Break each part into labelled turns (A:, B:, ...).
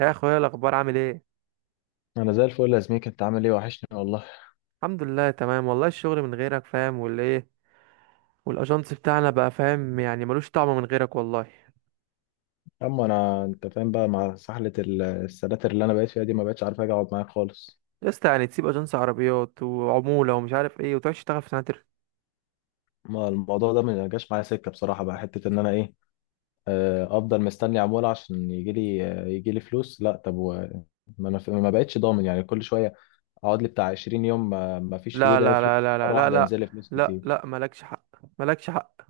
A: يا اخويا، إيه الاخبار؟ عامل ايه؟
B: انا زي الفل يا زميك، انت عامل ايه؟ وحشني والله.
A: الحمد لله، تمام والله. الشغل من غيرك فاهم ولا ايه؟ والاجنس بتاعنا بقى فاهم، يعني ملوش طعم من غيرك والله.
B: اما انا، انت فاهم بقى، مع سحله السناتر اللي انا بقيت فيها دي، ما بقتش عارف اجي اقعد معاك خالص.
A: يا اسطى، يعني تسيب اجنس عربيات وعموله ومش عارف ايه وتروح تشتغل في سناتر؟
B: ما الموضوع ده ما جاش معايا سكه بصراحه، بقى حته ان انا ايه، افضل مستني عموله عشان يجي لي، يجي لي فلوس. لا طب ما انا ما بقتش ضامن، يعني كل شويه اقعد لي بتاع 20 يوم ما فيش في
A: لا
B: جيبي اي
A: لا لا
B: فلوس،
A: لا لا
B: مره
A: لا
B: واحده
A: لا
B: ينزل لي فلوس
A: لا
B: كتير.
A: لا، مالكش حق، مالكش حق.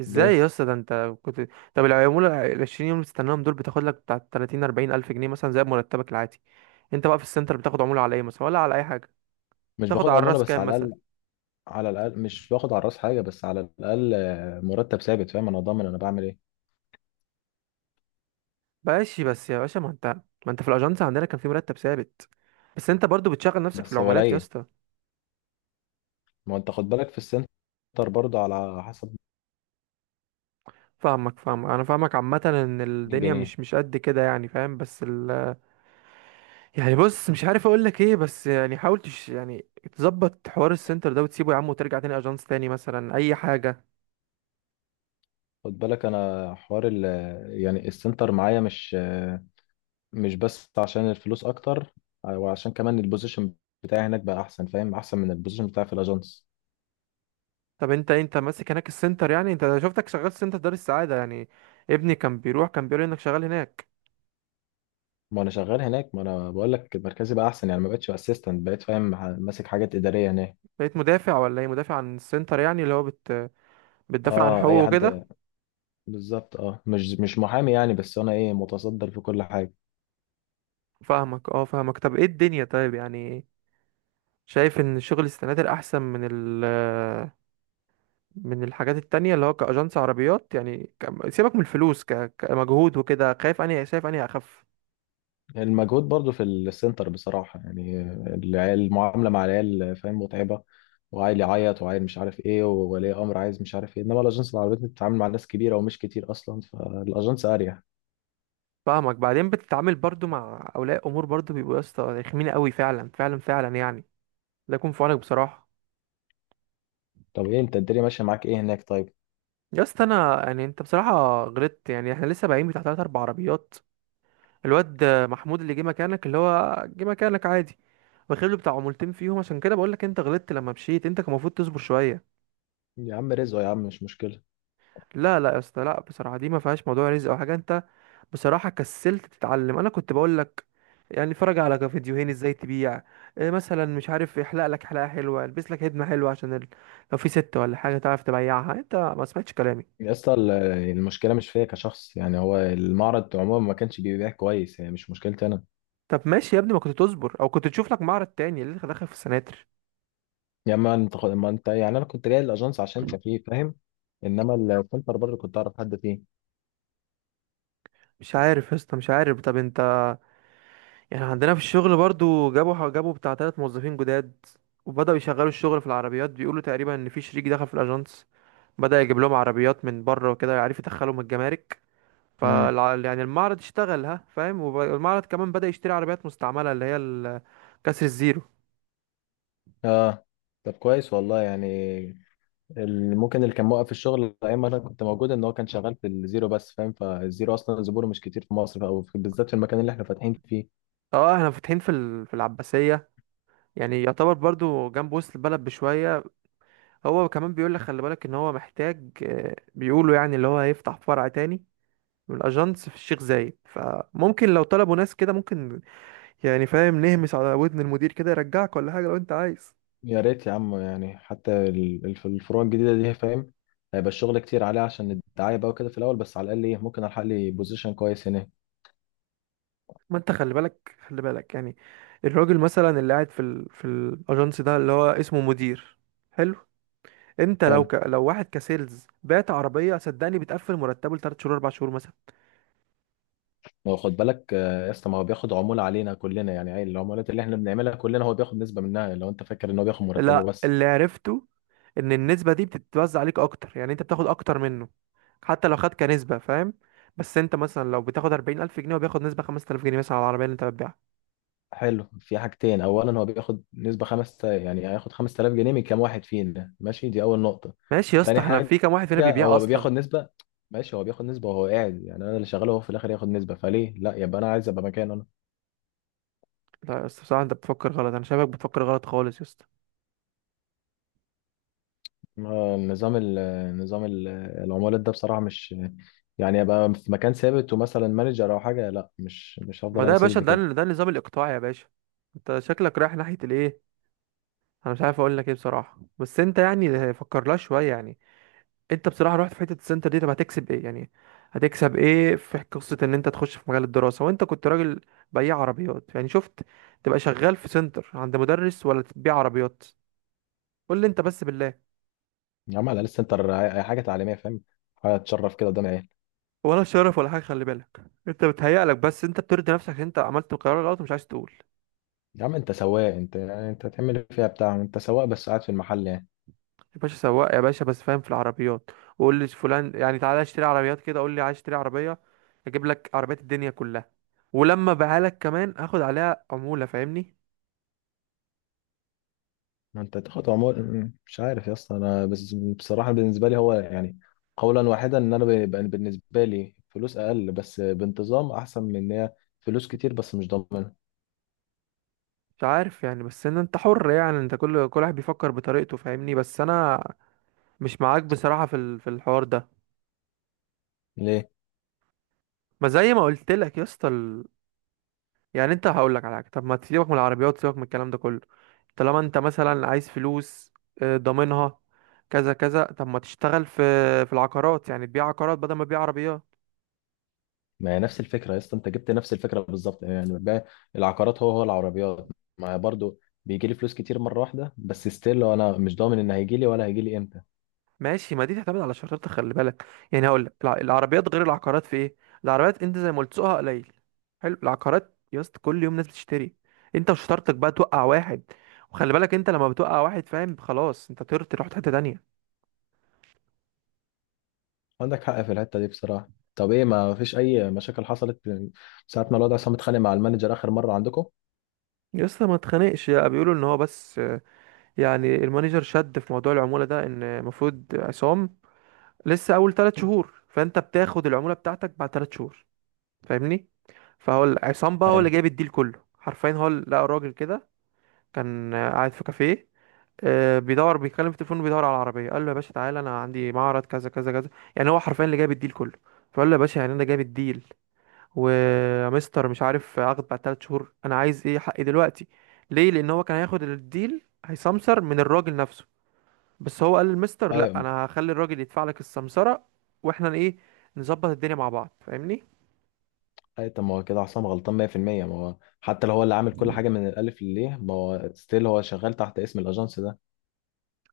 A: ازاي
B: ليه؟
A: يا اسطى؟ ده انت كنت. طب العموله ال 20 يوم اللي بتستناهم دول بتاخد لك بتاع 30 40 الف جنيه مثلا، زي مرتبك العادي. انت بقى في السنتر بتاخد عموله على ايه مثلا، ولا على اي حاجه؟
B: مش
A: تاخد
B: باخد
A: على
B: عموله،
A: الراس
B: بس
A: كام
B: على
A: مثلا؟
B: الاقل. على الاقل مش باخد على الراس حاجه، بس على الاقل مرتب ثابت، فاهم؟ انا ضامن، انا بعمل ايه.
A: ماشي بس يا باشا. ما انت في الاجنس عندنا كان في مرتب ثابت. بس انت برضو بتشغل نفسك في
B: بس
A: العملات يا
B: قليل.
A: اسطى.
B: ما انت خد بالك، في السنتر برضه على حسب.
A: فاهمك، فاهمك، انا فاهمك. عامه ان
B: 100
A: الدنيا
B: جنيه
A: مش قد كده يعني، فاهم. بس يعني بص، مش عارف اقول لك ايه بس يعني حاول يعني تظبط حوار السنتر ده وتسيبه يا عم، وترجع تاني اجنس تاني مثلا اي حاجه.
B: خد بالك، انا حوار ال، يعني السنتر معايا، مش مش بس عشان الفلوس اكتر، وعشان كمان البوزيشن بتاعي هناك بقى احسن، فاهم؟ احسن من البوزيشن بتاعي في الاجانس.
A: طب انت، انت ماسك هناك السنتر، يعني انت شفتك شغال في سنتر دار السعاده يعني. ابني كان بيروح، كان بيقول لي انك شغال هناك.
B: ما انا شغال هناك، ما انا بقول لك مركزي بقى احسن، يعني ما بقتش اسيستنت، بقيت فاهم ماسك حاجات اداريه هناك.
A: بقيت مدافع ولا ايه؟ مدافع عن السنتر، يعني اللي هو بتدافع عن
B: اه،
A: حقوقه
B: اي
A: وكده.
B: حد. بالظبط اه، مش محامي يعني، بس انا ايه، متصدر في كل حاجه.
A: فاهمك، اه فاهمك. طب ايه الدنيا طيب، يعني شايف ان شغل السناتر احسن من ال، من الحاجات التانية اللي هو كأجنس عربيات، يعني سيبك من الفلوس، كمجهود وكده، خايف اني شايف اني اخف.
B: المجهود برضو في السنتر بصراحة، يعني المعاملة مع العيال، فاهم؟ متعبة. وعيل يعيط، وعيل مش عارف ايه، وولي امر عايز مش عارف ايه، انما الاجنس العربية بتتعامل مع ناس كبيرة ومش كتير اصلا، فالاجنس اريح.
A: فاهمك. بعدين بتتعامل برضو مع اولياء امور، برضو بيبقوا يا اسطى رخمين قوي، فعلا فعلا فعلا يعني. لا يكون في عونك بصراحة.
B: طب ايه انت، الدنيا ماشية معاك ايه هناك طيب؟
A: يا اسطى، انا يعني انت بصراحة غلطت. يعني احنا لسه باقيين بتاع تلات اربع عربيات. الواد محمود اللي جه مكانك، اللي هو جه مكانك عادي، واخد له بتاع عمولتين فيهم. عشان كده بقول لك انت غلطت لما مشيت، انت كان المفروض تصبر شويه.
B: يا عم رزقه، يا عم، مش مشكلة.
A: لا لا يا اسطى، لا، بصراحه دي ما فيهاش موضوع رزق او حاجه. انت بصراحه كسلت تتعلم. انا كنت بقول لك يعني اتفرج على فيديوهين ازاي تبيع، إيه مثلا، مش عارف، يحلق لك حلاقه حلوه، البس لك هدمه حلوه، عشان لو في ست ولا حاجه تعرف تبيعها. انت ما سمعتش كلامي.
B: يا اسطى المشكلة مش فيا كشخص، يعني هو المعرض عموما ما كانش بيبيع كويس، يعني مش مشكلتي انا.
A: طب ماشي يا ابني، ما كنت تصبر او كنت تشوف لك معرض تاني، ليه داخل في السناتر؟
B: يا اما انت ما انت يعني، انا كنت جاي الاجنس عشان كان فيه، فاهم؟ انما السنتر برضه كنت اعرف حد فيه.
A: مش عارف يا اسطى، مش عارف. طب انت، يعني عندنا في الشغل برضو، جابوا جابوا بتاع تلات موظفين جداد، وبدأوا يشغلوا الشغل في العربيات. بيقولوا تقريبا ان في شريك دخل في الاجانس، بدأ يجيب لهم عربيات من بره وكده، يعرف يدخلهم الجمارك.
B: مم.
A: يعني المعرض اشتغل، ها فاهم، والمعرض كمان بدأ يشتري عربيات مستعملة، اللي هي كسر الزيرو.
B: اه. طب كويس والله يعني. ممكن اللي كان موقف الشغل ايام ما انا كنت موجود، ان هو كان شغال في الزيرو بس، فاهم؟ فالزيرو اصلا زبونه مش كتير في مصر، او بالذات في المكان اللي احنا فاتحين فيه.
A: اه، احنا فاتحين في في العباسية، يعني يعتبر برضو جنب وسط البلد بشوية. هو كمان بيقول لك خلي بالك، ان هو محتاج، بيقولوا يعني اللي هو هيفتح فرع تاني من الاجانس في الشيخ زايد. فممكن لو طلبوا ناس كده ممكن، يعني فاهم، نهمس على ودن المدير كده يرجعك ولا حاجه لو انت عايز.
B: يا ريت يا عم، يعني حتى الفروع الجديده دي، فاهم؟ هيبقى الشغل كتير عليه عشان الدعايه بقى وكده في الاول، بس على الاقل ايه، ممكن الحق لي بوزيشن كويس هناك.
A: ما انت خلي بالك، خلي بالك، يعني الراجل مثلا اللي قاعد في في الاجانس ده اللي هو اسمه مدير. حلو. انت لو
B: حلو.
A: لو واحد كسيلز بعت عربيه، صدقني بتقفل مرتبه لثلاث شهور اربع شهور مثلا.
B: هو خد بالك يا اسطى، ما هو بياخد عموله علينا كلنا، يعني أي العمولات اللي احنا بنعملها كلنا هو بياخد نسبه منها، لو انت فاكر ان هو بياخد مرتبه
A: لا،
B: بس.
A: اللي عرفته ان النسبة دي بتتوزع عليك اكتر. يعني انت بتاخد اكتر منه حتى لو خد كنسبة، فاهم. بس انت مثلا لو بتاخد 40 الف جنيه وبياخد نسبة 5000 جنيه مثلا على العربية اللي انت بتبيعها.
B: حلو، في حاجتين. اولا، هو بياخد نسبه خمس، يعني هياخد 5000 جنيه من كام واحد فينا؟ ماشي، دي اول نقطه.
A: ماشي يا اسطى،
B: تاني
A: احنا
B: حاجه،
A: في كام واحد فينا بيبيع
B: هو
A: اصلا؟
B: بياخد نسبه. ماشي، هو بياخد نسبه وهو قاعد، يعني انا اللي شغاله هو في الاخر ياخد نسبه، فليه لا يبقى انا عايز ابقى مكانه انا.
A: لا يا اسطى، بصراحة انت بتفكر غلط. انا شايفك بتفكر غلط خالص يا اسطى.
B: نظام العمولات ده بصراحه مش، يعني ابقى في مكان ثابت ومثلا مانجر او حاجه، لا، مش
A: ما
B: هفضل
A: ده
B: انا
A: يا باشا،
B: سيلز
A: ده
B: كده.
A: ده النظام الاقطاعي يا باشا. انت شكلك رايح ناحية الايه؟ انا مش عارف اقول لك ايه بصراحة، بس انت يعني فكر لها شوية يعني. انت بصراحه رحت في حته السنتر دي، طب هتكسب ايه يعني؟ هتكسب ايه في قصه ان انت تخش في مجال الدراسه وانت كنت راجل بياع عربيات؟ يعني شفت، تبقى شغال في سنتر عند مدرس ولا تبيع عربيات؟ قول لي انت بس بالله.
B: يا عم على الاقل السنتر حاجه تعليميه فاهم، حاجه تشرف كده قدام العيال.
A: ولا شرف ولا حاجه، خلي بالك. انت بتهيألك بس، انت بترضي نفسك ان انت عملت القرار الغلط ومش عايز تقول.
B: يا عم انت سواق، انت يعني انت هتعمل إيه فيها بتاع؟ انت سواق بس قاعد في المحل يعني.
A: يا باشا سواق، يا باشا، بس فاهم في العربيات. وقول لي فلان، يعني تعالى اشتري عربيات كده، قول لي عايز اشتري عربيه، اجيب لك عربيات الدنيا كلها. ولما بيعها لك كمان هاخد عليها عموله، فاهمني؟
B: ما انت تاخد عمر مش عارف يا اسطى، انا بس بصراحه بالنسبه لي هو يعني، قولا واحدا، ان انا بقى بالنسبه لي فلوس اقل بس بانتظام، احسن من ان هي فلوس كتير بس مش ضامنه.
A: مش عارف يعني، بس ان انت حر يعني. انت كل واحد بيفكر بطريقته، فاهمني. بس انا مش معاك بصراحة في في الحوار ده.
B: ليه؟
A: ما زي ما قلت لك يا اسطى يعني انت، هقول لك على حاجة. طب ما تسيبك من العربيات، سيبك من الكلام ده كله. طالما انت مثلا عايز فلوس ضامنها كذا كذا، طب ما تشتغل في في العقارات، يعني تبيع عقارات بدل ما تبيع عربيات.
B: ما هي نفس الفكره يا اسطى، انت جبت نفس الفكره بالظبط يعني، بقى العقارات هو هو العربيات. ما هي برضو بيجي لي فلوس كتير مره واحده، بس ستيل انا مش ضامن ان هيجي لي ولا هيجي لي امتى.
A: ماشي، ما دي تعتمد على شرطة خلي بالك. يعني هقول لك العربيات غير العقارات في ايه. العربيات انت زي ما قلت سوقها قليل. حلو. العقارات يا اسطى كل يوم ناس بتشتري. انت وشطارتك بقى توقع واحد. وخلي بالك انت لما بتوقع واحد، فاهم، خلاص انت طرت، رحت حتة تانية.
B: عندك حق في الحته دي بصراحه. طب ايه، ما فيش اي مشاكل حصلت من ساعه ما الوضع، عصام اتخانق مع المانجر اخر مره عندكم؟
A: يا اسطى ما تخانقش. يا بيقولوا ان هو بس، يعني المانجر شد في موضوع العمولة ده ان المفروض عصام لسه اول ثلاث شهور، فانت بتاخد العمولة بتاعتك بعد ثلاث شهور، فاهمني. فهو عصام بقى هو
B: حلو.
A: اللي جايب الديل كله حرفيا. هو لقى راجل كده، كان قاعد في كافيه، بيدور، بيتكلم في التليفون وبيدور على العربيه. قال له يا باشا تعالى، انا عندي معرض كذا كذا كذا. يعني هو حرفيا اللي جايب الديل كله. فقال له يا باشا، يعني انا جايب الديل، ومستر مش عارف اخد بعد ثلاث شهور، انا عايز ايه حقي دلوقتي. ليه؟ لان هو كان هياخد الديل، هيسمسر من الراجل نفسه، بس هو قال للمستر لا،
B: ايوه.
A: انا هخلي الراجل يدفع لك السمسره واحنا ايه، نظبط الدنيا مع بعض، فاهمني.
B: اي طب ما هو كده حسام غلطان 100%. ما هو حتى لو هو اللي عامل كل حاجه من الالف لليه، ما هو ستيل هو شغال تحت اسم الاجانس ده.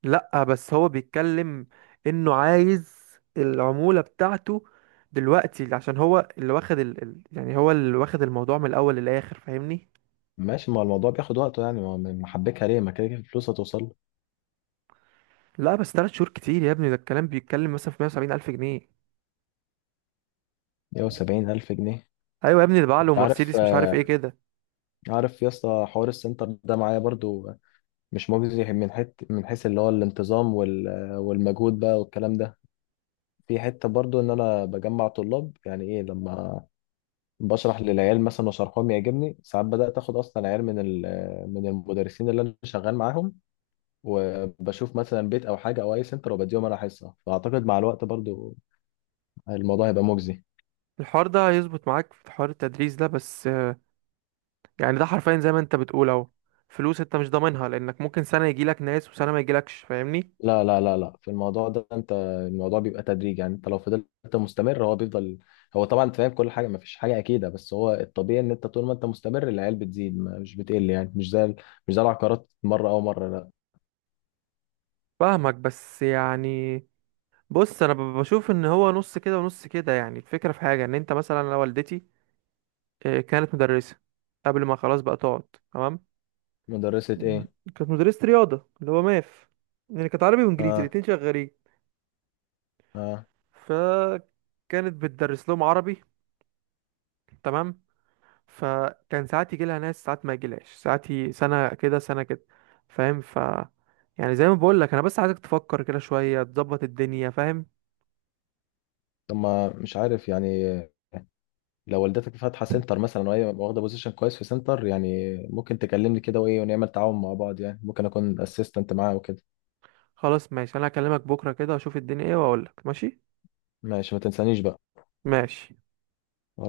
A: لا بس هو بيتكلم انه عايز العمولة بتاعته دلوقتي، عشان هو اللي واخد يعني هو اللي واخد الموضوع من الاول للاخر، فاهمني.
B: ماشي، ما هو الموضوع بياخد وقته يعني، ما هو محبكها ليه، ما كده كده الفلوس هتوصل له.
A: لا بس تلات شهور كتير يا ابني. ده الكلام بيتكلم مثلا في 170 الف جنيه.
B: 170 الف جنيه؟
A: ايوه يا ابني، ده بقى له
B: انت عارف
A: مرسيدس مش عارف ايه كده.
B: عارف يا اسطى، حوار السنتر ده معايا برضو مش مجزي، من حيث اللي هو الانتظام والمجهود بقى والكلام ده. في حته برضو ان انا بجمع طلاب، يعني ايه لما بشرح للعيال مثلا وشرحهم يعجبني ساعات، بدات اخد اصلا عيال من من المدرسين اللي انا شغال معاهم، وبشوف مثلا بيت او حاجه او اي سنتر وبديهم انا حصه، فاعتقد مع الوقت برضو الموضوع هيبقى مجزي.
A: الحوار ده هيظبط معاك في حوار التدريس ده، بس يعني ده حرفيا زي ما انت بتقول اهو. فلوس انت مش ضامنها، لانك ممكن سنة يجيلك ناس وسنة ما يجيلكش، فاهمني.
B: لا، لا، لا، لا، في الموضوع ده انت، الموضوع بيبقى تدريج، يعني انت لو فضلت مستمر هو بيفضل. هو طبعا، انت فاهم كل حاجه، ما فيش حاجه اكيده، بس هو الطبيعي ان انت طول ما انت مستمر العيال بتزيد، مش بتقل، يعني مش زي مش زي العقارات مره او مره، لا.
A: فاهمك بس يعني، بص، انا بشوف ان هو نص كده ونص كده. يعني الفكره في حاجه ان انت مثلا، انا والدتي كانت مدرسه قبل ما خلاص بقى تقعد، تمام.
B: مدرسه
A: مم.
B: ايه؟
A: كانت مدرسه رياضه، اللي هو ماث، يعني كانت عربي وانجليزي
B: اه.
A: الاتنين شغالين.
B: اه.
A: فكانت بتدرس لهم عربي، تمام. فكان ساعات يجي لها ناس، ساعات ما يجيلهاش، ساعات سنه كده سنه كده، فاهم، يعني زي ما بقول لك، انا بس عايزك تفكر كده شويه تظبط الدنيا، فاهم.
B: طب ما مش عارف يعني، لو والدتك فاتحه سنتر مثلا وهي واخده بوزيشن كويس في سنتر يعني، ممكن تكلمني كده وايه، ونعمل تعاون مع بعض، يعني ممكن اكون اسيستنت معاها وكده.
A: خلاص ماشي، انا هكلمك بكره كده واشوف الدنيا ايه واقول لك. ماشي
B: ماشي، ما تنسانيش بقى.
A: ماشي.